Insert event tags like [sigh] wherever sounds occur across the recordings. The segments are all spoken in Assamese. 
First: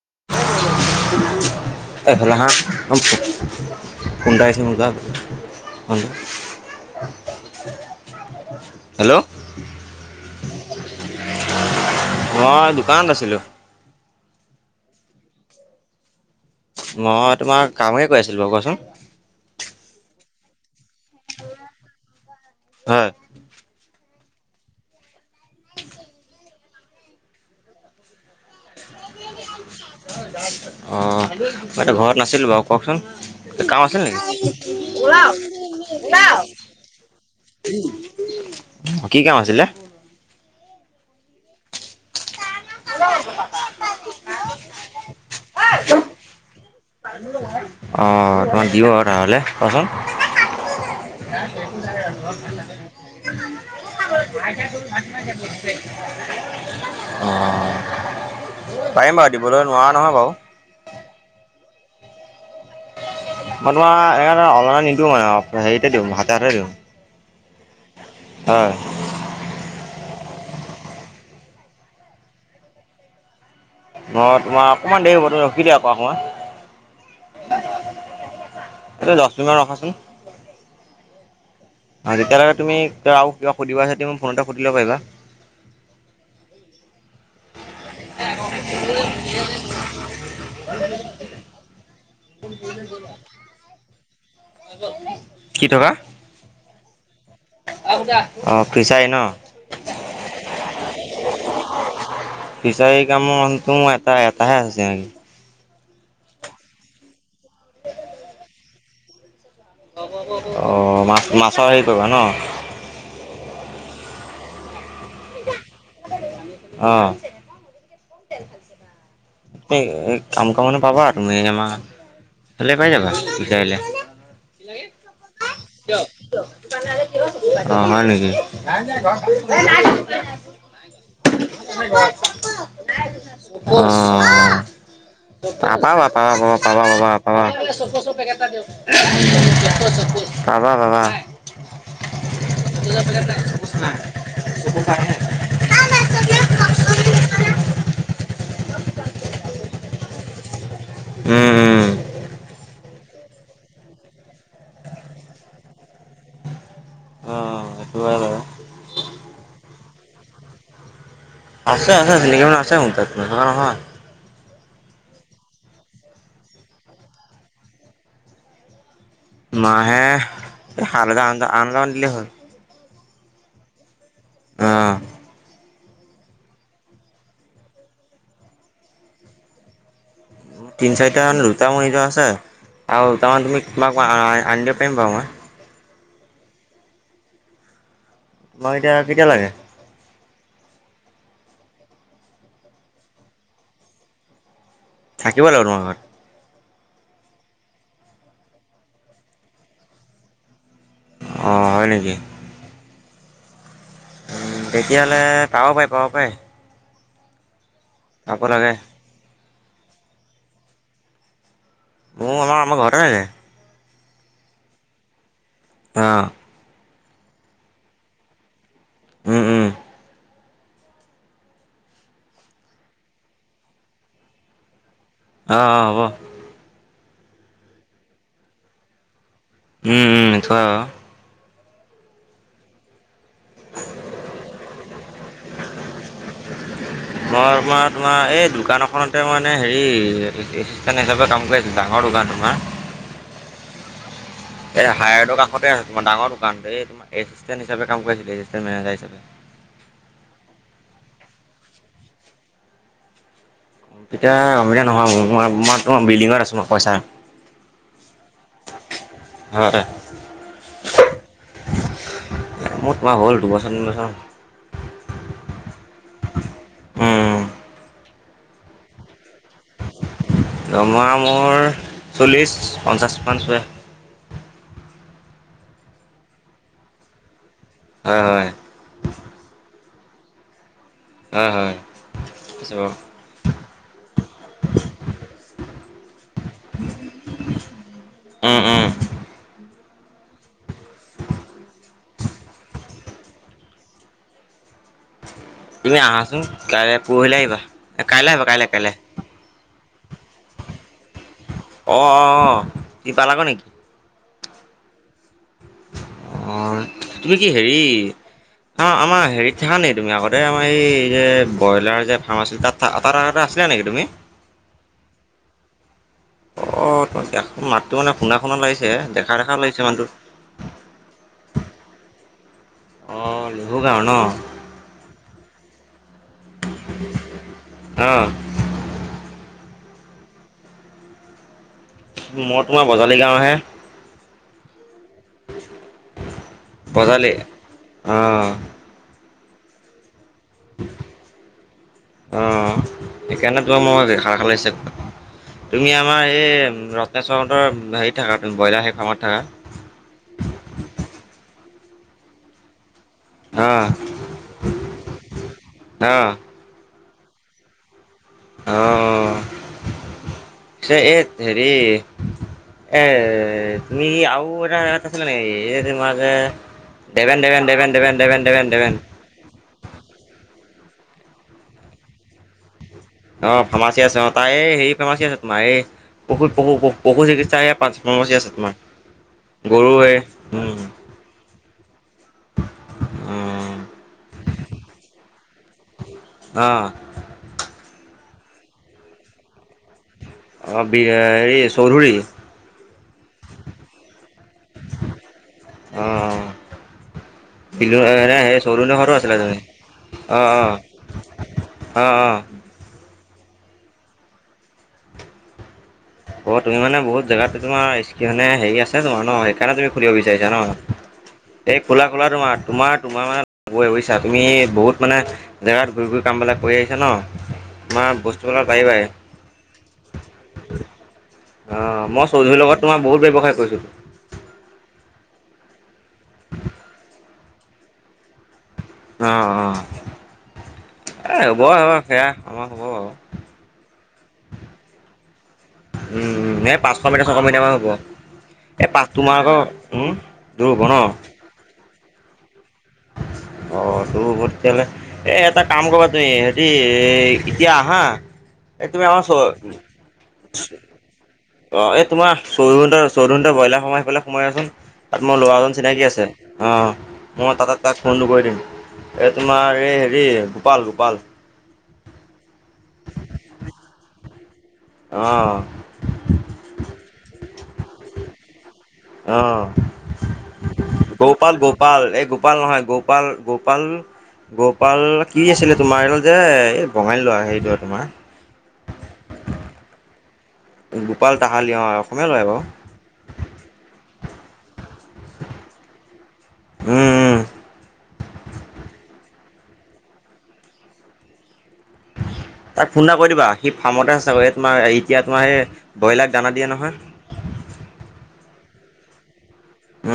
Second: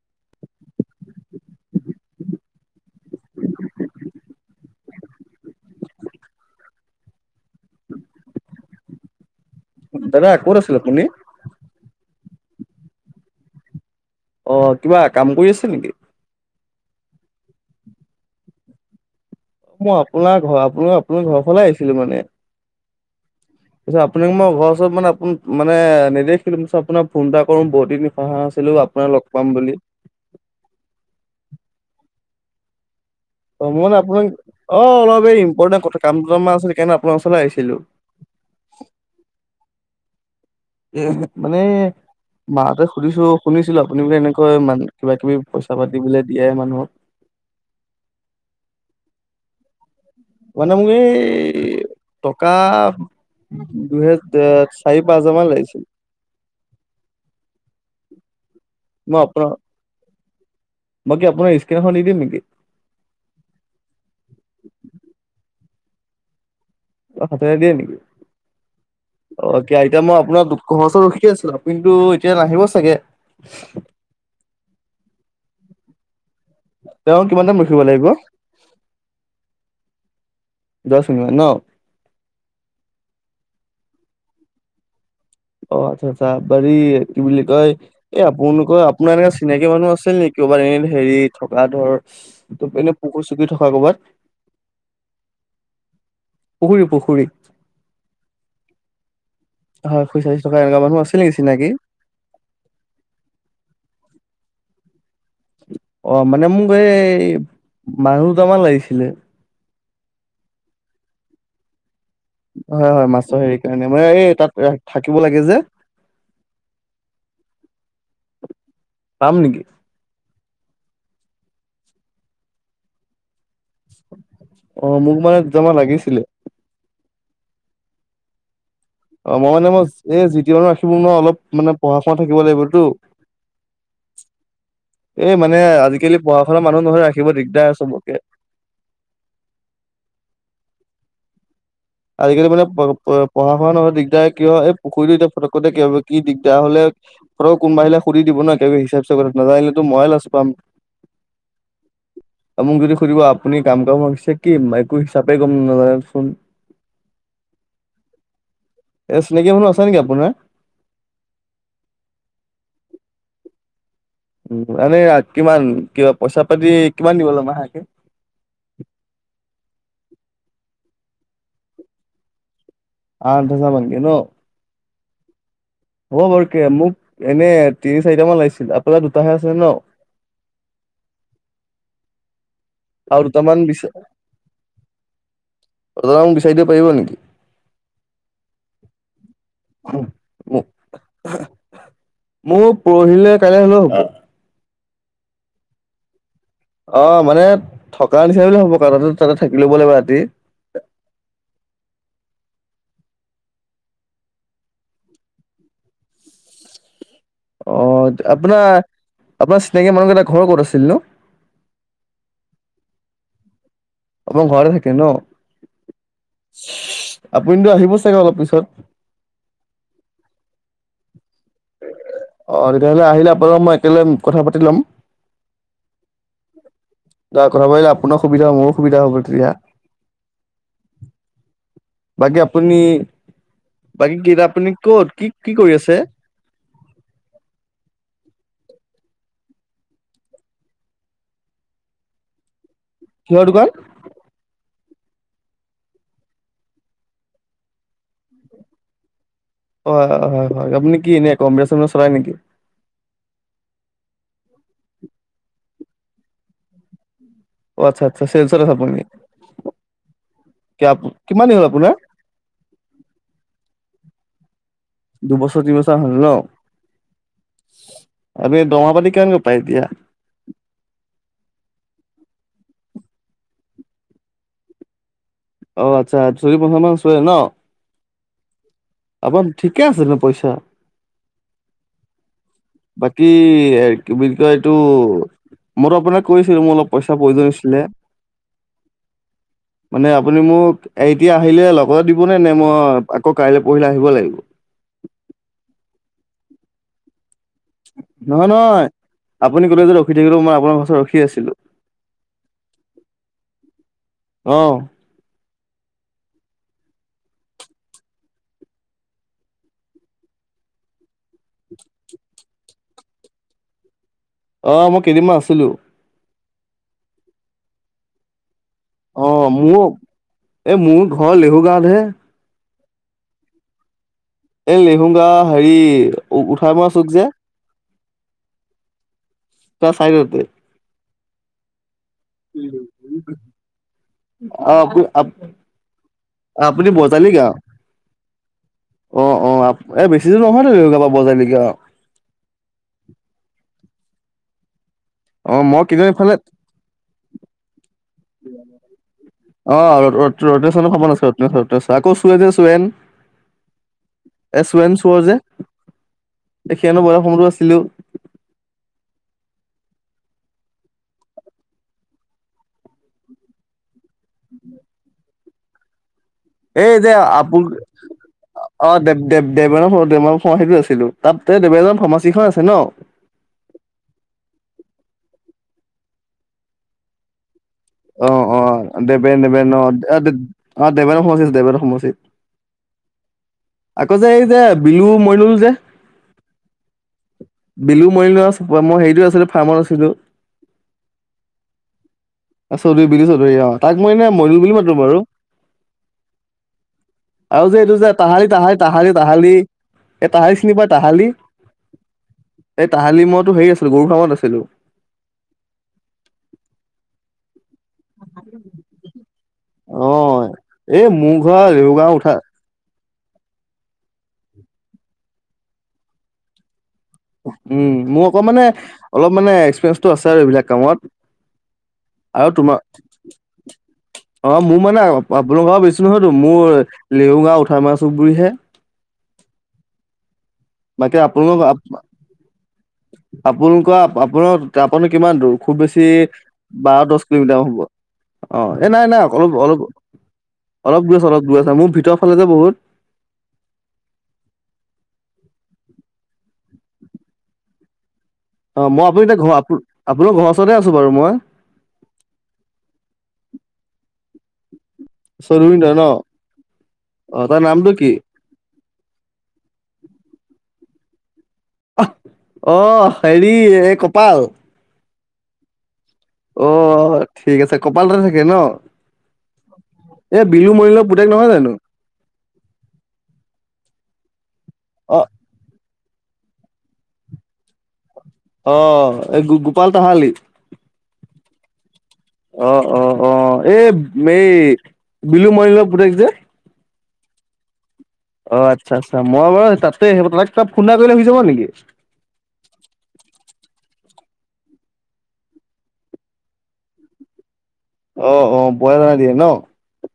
[inaudible] এই হেইদিনাখন ফোন এটা আহিছিলে মোৰ তাত। হেল্ল' হেল্ল' দাদা ক'ত আছিল আপুনি? মই দোকানত আছিলোঁ। অহ' কিবা কাম কৰি আছে নেকি? নহয় তোমাৰ কামে কৰি আছিলোঁ বাৰু, কোৱাচোন। মই আপোনাৰ ঘৰ আপোনাৰ আপোনাৰ ঘৰ ফালে আহিছিলোঁ মানে হয় আপোনাক মই ঘৰ ওচৰত মানে আপোন মানে দেখিলোঁ মই বোলোঁ আপোন ফোন এটা কৰোঁ বহু দিন কৰা নাছিলোঁ। অ' মই এতিয়া ঘৰত নাছিলোঁ বাৰু, কওঁকচোন। অ' কাম মই মানে আছিল নেকি? আপোনাক অ' অলপ ওলাও এই ইম্পৰ্টেণ্ট কথা কাম ওলাও দুটামান আছিল সেইকাৰণে আপোনাৰ ওচৰলৈ আহিছিলো। কি কাম আছিলে? এই মানে। মাহঁতে সুধিছো শুনিছিলো আপুনি বোলে এনেকৈ কিবা কিবি পইচা পাতি বোলে দিয়ে মানুহক আহ তোমাক দিও আৰু ধাৰলে কোৱাচোন মানে মোৰ এই টকাৰ দুহেজাৰ চাৰি পাঁ হাজাৰ মান লাগিছিল অঁ পাৰিম মই বাৰু আপোনাৰ দিবলৈ নোৱাৰা নহয় বাৰু। বাকী আপোনাৰ স্ক্ৰীন এখন নি দিম নেকি মই তোমাৰ এ অনলাইন নিদিওঁ মানে হেৰিতে দিওঁ হাতে হাতে দিওঁ। অ হাতেৰে দিয়ে নেকি হয় অ আতয়া মই আপোনাৰ দু খৰচ ৰখি আছিলো কিন্তু এতিয়া নাহিব চাগে নহ তোমাৰ অকণমান দেৰি হ'ব তুমিখ দা আকৌ তেওঁ কিমান অকমান টাইম ৰখিব লাগিব এই দশ মিনিট মান ৰখাচোন। দশ মিনিট ন। তেতিয়ালৈকে তুমি ত আৰু কা সুধিবা তম ফোন এ সুধ ল পাৰিবা অ আচ্ছা আচ্ছা বাৰি কি বুলি কয় এই আপোননোকৰ আপোনাৰ এনো চিনাকি মানুহ আছিল নেকি কৰ'ৰবাত এনে হেৰি থকা ধৰ তো এনে পুখুৰী চুখুৰী থকা ক'ৰবাত। কি টকা পুখুৰী পুখুৰীত কছাই ন হয় খুই চাইজ থকা এনেকুৱা মানুহ আছিল নেকি চিনাকি? ফ্ৰিছাৰি কামত তোমা তাৰ এটাহে হৈছে মানে অ' মানে মোক এই মানুহ দুটামান লাগিছিলে। অ মাছ মাছৰ সেই হয় হয় মাছৰ হেৰি কাৰণে মানে এই তাত থাকিব লাগে যে অ পাম নেকি? কাম কৰা মানুহ পাবা তুমি আমাৰ কাইলে পাই যাবা। অ মোক মানে দুটামান তে লাগিছিলে। অ হয় নেকি নাই যে ঘৰত অ মই এই মানে মই এই জিটি মানুহ ৰাখিব নোৱাৰো অলপ মানে পঢ়া নাই শুনা থাকিব লাগিবতো [unintelligible] অ এই মানে পাবা পাবা আজিকালি পঢ়া পাবা শুনা মানুহ পাবা নহয় পাবা ৰাখিব পাবা দিগদাৰ চোপা চোপ চবকে পেকেট এটা দিয়কচোন। [unintelligible] বাবা বাব আজিকালি মানে পঢ়া শুনা নহয় দিগদাৰ কি হয় এই পুখুৰীটো এতিয়া ফটকতে কি দিগদাৰ হ'লে ঘৰত কোনবা আহিলে সুধি দিব না হিচাপ চিচাপ নাাজানিলেতো মইয়ে লাজ পাম। উম উম আৰু মোক যদি সুধিব আপুনি কাম কাম কৰিছে কি ম একো হিচাপে গম নাজানে চোন। অ সটো বাৰে এ চিনাকি মানুহ আছা নেকি আপোনাৰ? আছে আছে নকি মান আছেণ হয় উম, এনে কিমান কিবা পইচা পাতি কিমান দিব এমাহাকে? মাহে হাল আন আনল দিলে হ'ল আঠ হাজাৰ মানকে ন'। কুত্ত হ'ব বৰকে মোক এনে তিনি চাৰিটা মান লাগিছিল, আপোনাৰ দুটাহে আছে ন'? তিনি চাৰিটাান োতামনিিজ আছে আৰু তাৰমানে দুটামান তুমি বিচা তোমাক আনিব প পাব মা অজ মোক বিচাৰি দিব পাৰিব নেকি তোমাক এতিয়া কেতিয়া লাগে? উ উ মোৰ পৰহিলে কাইলৈ হলেও হ'ব থাকিব লাগিব তোমাৰ ঘৰত। অ মানে থকা নিচিনা বুলি হ'ব ক তাতে তাতে থাকি ল'ব লাগিব ৰাতি অঁ হয় নেকি উ তেতিয়াহলে পাব পাই পাব পাৰে অ আপোনাৰ আপোনাৰ চিনাকি মানুহ এটা ঘৰ ক'ত আছিল ন মোৰ আমাৰ আম ঘৰ আহে আপাৰ ঘৰে থাকে ন অহ আপুনিতো আহিব চাগে অলপ পিছত উম উম অ তেতিয়াহ'লে আহিলে আপোনালোক মই একেলগ কথা পাতি লম অহ অহ হব ত কথা পালে আপোনাৰ সুবিধা হ মোৰু সবিধা হ'ব তেতিয়া উম উম এথ বাকী আপুনি বাকী কটা আপুনি কত কি কি কৰি আছে উ মই তোমাৰ তোমাৰ এই দোকান এখনতে মানে হেৰি এচিষ্টেণ্ট হিচাপে কাম কৰি আছো ডাঙৰ [unintelligible] কিহৰ দোকান এই হায়াৰডৰ কষতে আছেো তোাৰ ডাঙৰ দোকানটো এই তোাৰ এছিেণ্ট হিচাপে কাম কৰিছিলে এচিষ্টেণ্ মেজাৰ হিচাপে অ হয় হয় হয় হয় আপুনি কি এনে কম্পিটিচন চলাই নেকি এতিয়া নহয় মো বিল্ডিঙত আছো মই পইচা অ আচ্ছা আচ্ছা চেলচাৰ আছাপ হয় কিমান দিন হ'ল আপোনাৰ মোৰ তোমাৰ হ'ল দুবছৰ তিনিবছৰ দুবছৰ তিন বছৰ হল ন উম আৰু দৰ্মহা পাতি কেনে জমা মোৰ চল্লিছ পঞ্চাছ মান ছোৱে অ আচ্ছা চদি পঞ্চা মান চৰে ন হয় হয় আপাৰ ঠিকে আছিল পইচা উ হয় হয় বাকী কি বুলি কয় এইটো মইো আপোনাক কৈছিলো মোৰ অলপ পইচা প্ৰয়োজন হৈছিলে অহ মানে আপুনি মোক এতিয়া আহিলে লগতে দিবনে নে মই আকৌ কাইলৈ পঢ়িলে আহিব লাগিব [unintelligible] তুমি আহাচোন কাইলৈ পুহিলাই আহিবা কাইলৈ আহিবা নহয় কাইলৈ নহয় কাইলৈ আপুনি কলে যে ৰখি থাকিলেও মই আপোনাৰচ ৰখি আছিলো অ অ অ কি প লাগ নেকি অহ অঁ [unintelligible] তুমি কি হেৰি অ আমাৰ হেৰিত থাকা নে তুমি আগতে আমাৰ এই যে ব্ৰইলাৰ যে ফাৰ্ম আছিল তাত তাত আগতে আছিলা নেকি তুমি অহ মই কেইদিনমান আছিলো অ ত মাতটো মানে শুনা শুনা লাগিছে অ দেখা দেখা লাগিছে মোৰ মানুহটো এ মোৰ ঘৰ লেহু গাঁওতহে অ লিহু গাও ন এই লেহুগা হেৰি উঠাই মৰা চুক যে অহ ত চাইডতে মই তোমাৰ বজালি গাঁও হে অহ আপুনি বজালি গাঁও অ অ অ এ বেছি দৰ নহয় নাব বজাৰলৈকে অ সেইকাৰণে তোমাৰ [inaudible] তুমি কিন্তু আমাৰ এইফালে এই ৰত্নেশ্বৰহতৰ হেৰিত থাকা, ব্ৰইলাৰ সেই ফ্ৰামত থাকা। [unintelligible] আকৌ চুৱে যে চুৱেন। অ এ চুৱেন চুৱৰ যে অ সিহঁতৰ বয়স সমৰো আছিলো। অহ', চে এই হেৰি এ তুমি আৰু এটাত আছিলা নেকি? এই যে তোমাৰ যে এই যে দেবেন আপু দেবেন দেবেন দেবেন দেবেন দেবেন অ দেবেন দে দে দেবানৰ দে ফ সেইটো আছে। ছিলো তাততে দেব এজন ফাৰ্মাচী খন আছে ন। অ' ফাৰ্মাচী আছে। অ' তাই হেৰি ফাৰ্মাচী আছে। তোমাৰ এই পশু, পশু, পশু চিকিৎসা এই পাঁচ অ, ফাৰ্মাচী আছে অ তোমাৰ দেবেন, দেবেন, অ, গৰু এই উম অ, দেবেনৰ সমষ্টি, দেবেনৰ সমষ্টি। [inaudible] আকৌ যে, এই যে বিলু মইনুল যে, অ বিলো মইনুল মই হেৰিটো আছিলো ফাৰ্মত আছিলো। অ, বি হেৰি চৌধুৰী। চৌধুৰী, বিলো চৌধুৰী, তাক মই এনেই মইনুল বুলি মাটো বাৰু অ আৰু যে এইটো বিলু যে এনে তাই সেই তাহালি, চৌধুৰী ঘৰতো আছিলা তাহালি, তুমি এই অ তাহালি চিনি পাই তাহালি, অ অ এই তাহালি কালি মইতো হেৰি আছিলো গৰু ফামত আছিলো। অ তুমি মানে বহুত জেগাতে তোমাৰ কেনে হেৰি আছে তোমাৰ ন। সেইকাৰণে তুমি অ খুলিব বিচাৰিছা ন' এই মোৰ ঘৰ এই খোলা লেহুগাঁও খোলা উঠা তোমাৰ, তোমাৰ তোমাৰ মানে কৈ হৈইছা তুমি বহুত মানে জেগাত গৈ গৈ কামবিলাক কৰি ন উম, তোমাৰ মোৰ বস্তুবিলাক অকণমানে, পাৰিবাই অলপমানে এক্সপিৰিয়েঞ্চটো আছে আৰু এইবিলাক কামত। অ', মই আৰু চৌধুৰীৰ লগত তোমাৰ, বহুত ব্যৱসায় কৰিছিলোঁ। অ', মোৰ মানে অ', বোলো গাওঁ বেছি নহয়তো মোৰ লিউগাওঁ উঠা মাৰা চুবুৰীয়ে। অ', বাকী অ', এ আপোনালোক হ'ব সেয়া আমাৰ, হ'ব আৰু। আপোনালোকৰ আপোনাৰ তাৰ পৰানো কিমান দূৰ খুব বেছি উম, উম, এই পাঁচশ বাৰ দশ মিটাৰ ছশ কিলোমিটাৰ মিটাৰমান মান হ'ব। অ', এই এ পাঁচ নাই নাই তোমাৰ আকৌ অলপ অলপ, উম, দূৰ হ'ব ন? অলপ দূৰ আছে অলপ দূৰ আছে মোৰ ভিতৰৰ ফালে যে বহুত [inaudible] অ তোৰ ভতিয়াহাললে এ এটা কাম কৰিবা তুমি হেৰি এতিয়া আহা এই অ', মই তুমি আমাৰ আপুনি এতিয়া ঘৰ আপোনাৰ ঘৰৰ ওচৰতে আছোঁ বাৰু মই। অ এই তোমাৰ চৌধু চৌধুটৰ ব্ৰইলাৰ সোমাই আহি ফালাই সোমাই আছোন তাত মোৰ লৰাজন চৈধুৰীণিতৰ ন চিনাকি আছে অ আহ মই তাৰ তাতে নামটো তাক কি ফোনটো কৰি দিম এ তোমাৰ এই হেৰি গোপাল গোপাল আহ হেৰি এই কপাল অ অ ঠিক আছে কপাল তাতে থাকে ন অ'। এই বিলু মৰিলৰ পুতেক নহয় গৌপাল, জানো গৌপাল, এই গোপাল নহয়। গৌপাল, গৌপাল। গৌপাল অ কি আছিলে তোমাৰ এইত যে এই বঙালী ল'ৰা হেৰিটো তোমাৰ অ এই গোপাল তাহালি গোপাল তাহালি অ। অসমীয়া ল'ৰাই বাৰু অ', অ', অ', এই এই বিলু মণিলক পুতেক যে। ওম ওম অ আচ্ছা আচ্ছা মই বাৰু তাতে আহ তাক ত ফোন এটা কৰিলে শুই যাব নেকি তাক ফোন এটা কৰি দিবা সি ফাৰ্মতে আছে তোমাৰ এতিয়া তোমাৰ সেই ব্ৰ'ইলাৰক দানা দিয়ে নহয়। [inaudible] অ অ ব দানা দিয়ে ন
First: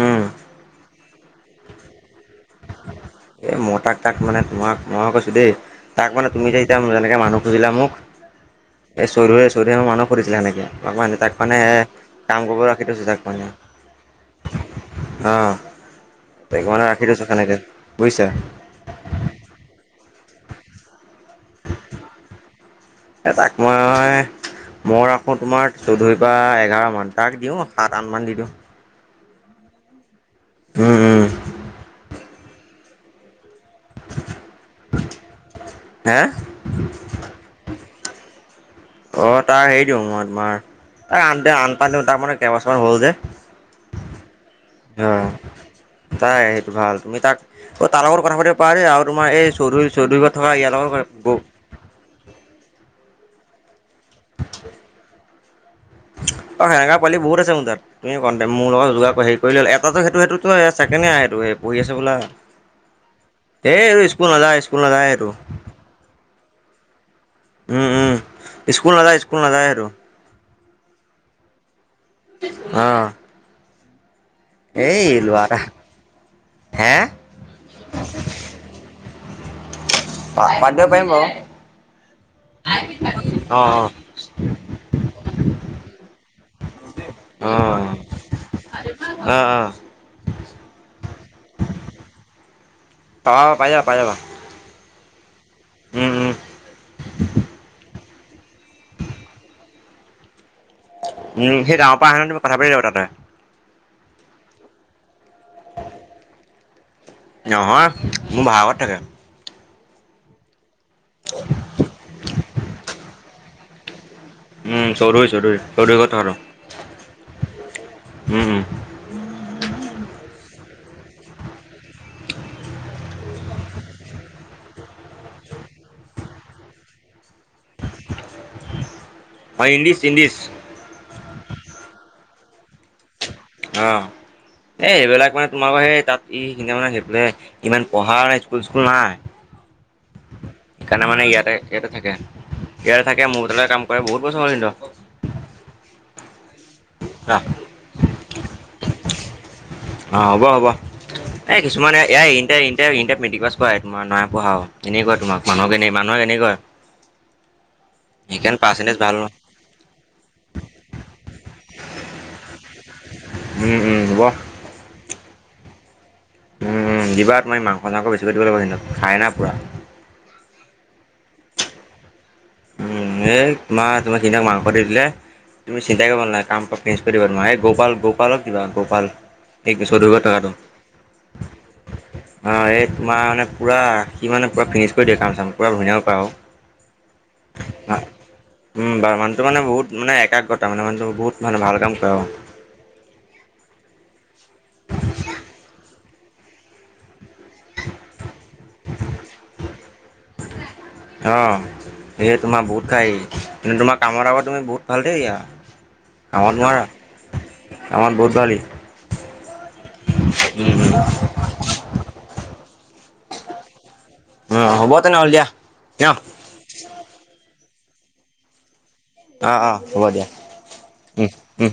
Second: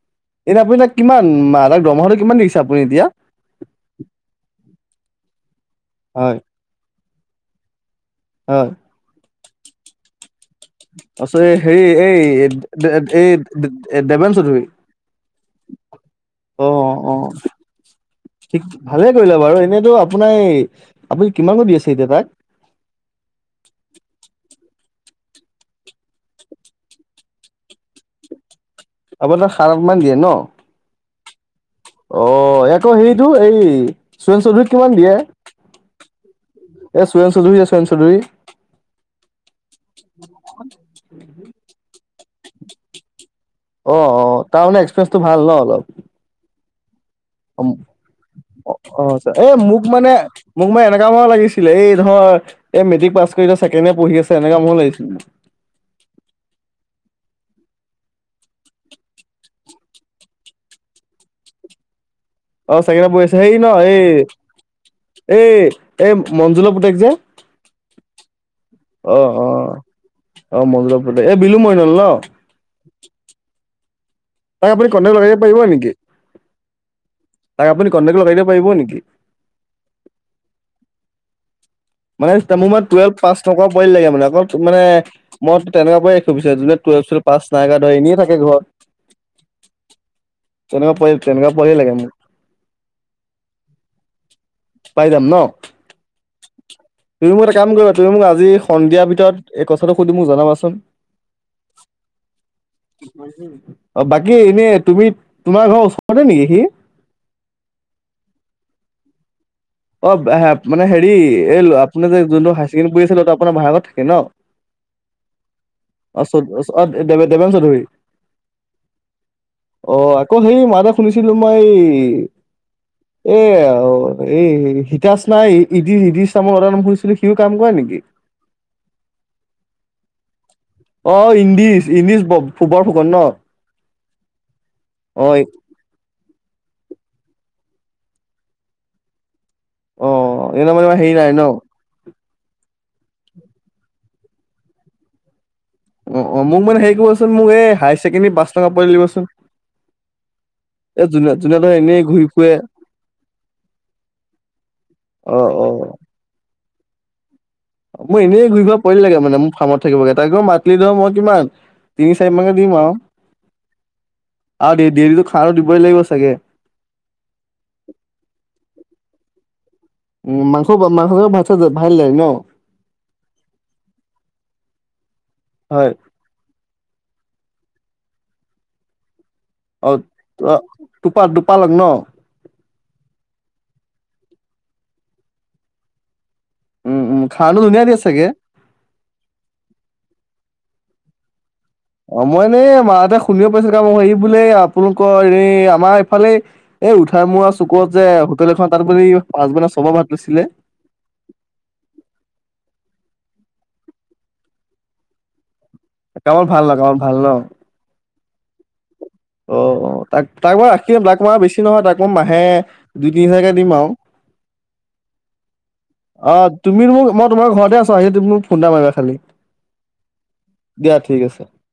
উম এনে আপুনি তাক কিমান মাহ তাক দৰমহাটো কিমান দিছে আপুনি এতিয়া এ মই তাক তাক মানে তোমাক মই কৈছো দেই তাক মানে হয় তুমি যে এতিয়া যেনেকে এ মানুহ খুজিলে মোক হয় এই চৈধুৰীয়ে, চৌধুৰীয়ে মানুহ সুধিছিলে সেনেকৈ মানে তাক তাৰপিছত এই মানে হেৰি এই কাম কৰিব ৰাখি থৈছো তাক মানে এই দেবেন চৌধুৰী অ' তাক অ মানে ৰাখি অ থৈছোঁ। ঠিক ভালেই কৰিলা বাৰু এনেইতো আপোনাৰ আপুনি কিমাননো দি আছে এতিয়া তাক। এ তাক মই মই ৰাখো তোমাৰ চৌধুৰ পৰা এঘাৰ মান তাক দিওঁ সাত আঠ মান দি দিওঁ। আপুনাৰ সাৰ অকন মান দিয়ে ন। উম-উম, অ' এক হেইতো এই সোৰেণ চৌধুৰীক কিমান দিয়ে হে এ চোৰেণ চৌধুৰী-চৌধুৰী। চৌধুৰী অ' তাৰ হেৰি দিওঁ মই তোমাৰ ত আন আনপা দিওঁ তাৰ মানে কেইবছমান হ'ল যে। অ-অ তাৰ মমানে এক্সপিৰিয়েন্ঞ্চটো অঁ ভাল ন অলপ। তাই সেইটো ভাল তুমি তাক অ তাৰ লগত কথা পাতিব পাৰা দেই আৰু অ-অ তোমাৰ এই মোক চৌধুৰী মানে চৌধুৰী ঘৰত থকা মোক ইয়াৰ মানে এনেকা মানুহ লগত লাগিছিলে এই ধ এই মেট্ৰিক পাছ ছেকেণ্ড ইয়াৰ পঢ়ি আছে এনেকুৱা মোকো লাগিছিলে। [inaudible] অ' সেঙা পালি বহুত আছে মোৰ তুমি ক দেতে মোৰ লগ যোগাৰ হেৰি কৰি লল এতাটো সেইটো সেইটোটো ছেকেণ্ডইয়াৰ পৰি আছে বোলা অ' চাগিটা বহ আছে হেই ন এই এইটো স্কুল নাযায় স্কুল নাযায় সেইটো এই-এই-এই মঞ্জুলৰ পুতেক যে। উম-উম স্কুল অ নাযায় স্কুল অ নাযায় আৰু। অ' মধলপুৰত এই বিলু মই অহ তাক আপুনি কন্টেক লগাই দিব পাৰিব নেকি? হে তাক আপুনি কটেক্ট লগাই দিব পাৰিব নেকি? পা পাদ পাৰিম আকৌ। মানে মোৰ মান টুৱেলভ পাছ থকা পৰি লাগে মানে আকৌ মানে ময়ো তেনেকুৱা পৰা ত পিছত পাচ অ অ নাগা ধৰে এনেই থাকে অ অ ঘৰত তেনেকুৱা পোৱা তেনেকুৱা পোৱালি এ লাগে মোক। অ' পাই যাবা, পাই যাবা পাই যাম ন। উম উম তুমি মোক এটা কাম কৰিবা তুমি মোক আজি সন্ধিয়াৰ ভিতৰত এই কথাটো সুধি মোক জনাবাচোন। উম, সেই ডাঙৰ পৰা আহেন তমি কথা পাতি যা তাতে। অ' বাকী এনেই তুমি তোমাৰ ঘৰৰ ওচৰতে নেকি সি? নহয় মোৰ ভাৰাঘৰত থাকে। অ' মানে হেৰি এই আপোনাৰ যে যোনটো হায়াৰ ছেকেণ্ডৰ আছিলে তটো আপোনাৰ ভাৰাঘৰত থাকে ন। উম চৌধুৰী চৌধুৰী চৌধুৰী ঘৰত অ চ অ দে দেবান চৌধুৰী। উম-উম, অ' আকৌ সেই মা এটা শুনিছিলো মই এই এই হিতাশ নাই ইদি ইদিশ নামৰ অডাৰ নাম কৰিছিলে সি, কাম কৰা নেকি? চিনডিছ অ' ইংদিছ-ইংদিছ ফু বৰ ফুকন ন। অ' এই অ এইবিলাক মানে তোমালোকৰ সেই তাত ইখিনি মানে সেইফে ইমান পঢ়াৰ স্কুল - স্কুল নাই। অ এনে সেইকাৰণে হেৰি মানে নাই ন ইয়াতে-ইয়াতে থাকে। ইয়াৰে থাকে মোৰ ব কাম কৰে বহুত বস্তু ম কিন্ত অ অ' মোক মানে হেৰি কৰিবচোন মোক এই হায়াৰ ছেকেণ্ডেৰী পাঁচ টকা পোৱালি দিবচোন। অ, হ'ব-হ'ব। এই যোনে এ যোনে ধৰ কিছুমানে এনেই ঘূৰি ই-ই ফুৰে ইয়াৰ মেট্ৰিক পাছ কৰা তোাৰ নহয় পঢ়া এনেকুৱ অ তোাক মানুহকেনে মানুহে এনেকুৱা মই এনেই সেইকাৰণে ঘূৰি ফৰা পাৰ্চেণ্টেজ পৰিল ভাল লাগে নহয় মানে মোৰ ফাৰ্মত থাকিবগে তা আকৌ মাতদিও মই তোমাক। তিনি চাৰি মানত দিম আৰু উম, উম, ৱাহ সাৰ দিবই লাইগছ উম, দিবা তুমি মাংস চাংস বেছিকৈ দিব লাগিব না খাই ন পুৰা। উম, মাংস মাংস ভাত চাত যে ভাল লাগে ন উম, এই তোমাৰ তোমাক সিহঁতক মাংস দি দিলে তুমি হয় চিন্তাই কৰিব নালাগে কাম অকে। [unintelligible] নোৱাই গোপাল গোপালক কিবা গোপাল অ একবছৰ দুৰ্গত আটো টোপা [unintelligible] টোপালক ন অ একমাহ মানে পুৰা সি মানে পূৰা ফিনিছ কৰিদিয়ে কাম চাম পুৰা ধুনীয়াও পাৰা উম উম খানাটো ধুনীয়া হ দিয়ে চাগে উম বাৰু মানুহটো মানে বহুত মানে একাগ্ৰতা মানে মানুহটো বহুত মানে ভাল কাম কৰে অ আৰু মই নে মাহঁতে শুনিব পাইছো ক মোক হে বোলে আপোনালোকৰ এই আমাৰ ফালে এই উঠাই মৰা চুকত যে হোটেল এখন তাত বুলি পাছবাৰ চবাৰ ভাত লৈছিলে। অ এই তোমাৰ বহুত খাই তোমাৰ কামৰ আগত তুমি বহুত ভাল দে এয়া একাউণ্ট কামত ভাল ন নোৱাৰা, একাউণ্ট ভাল ন কামত বহুত ভাল ই। অ অ তাক তাক উম, মই ৰাখিম ব্লাক মই বেছি নহয় তাক মই মাহে দুই তিনি হাজাৰকে দিম আও। উম, উম, হ'ব তেনেহ'লে দিয়া। ন অ তুমি মোক মই তোমাৰ ঘৰতে আছো আহি তুমি মোক ফোনটা মাৰিবা। খালি অ', অ', হ'ব দিয়া দিয়া ঠিক উম, আছে। উম।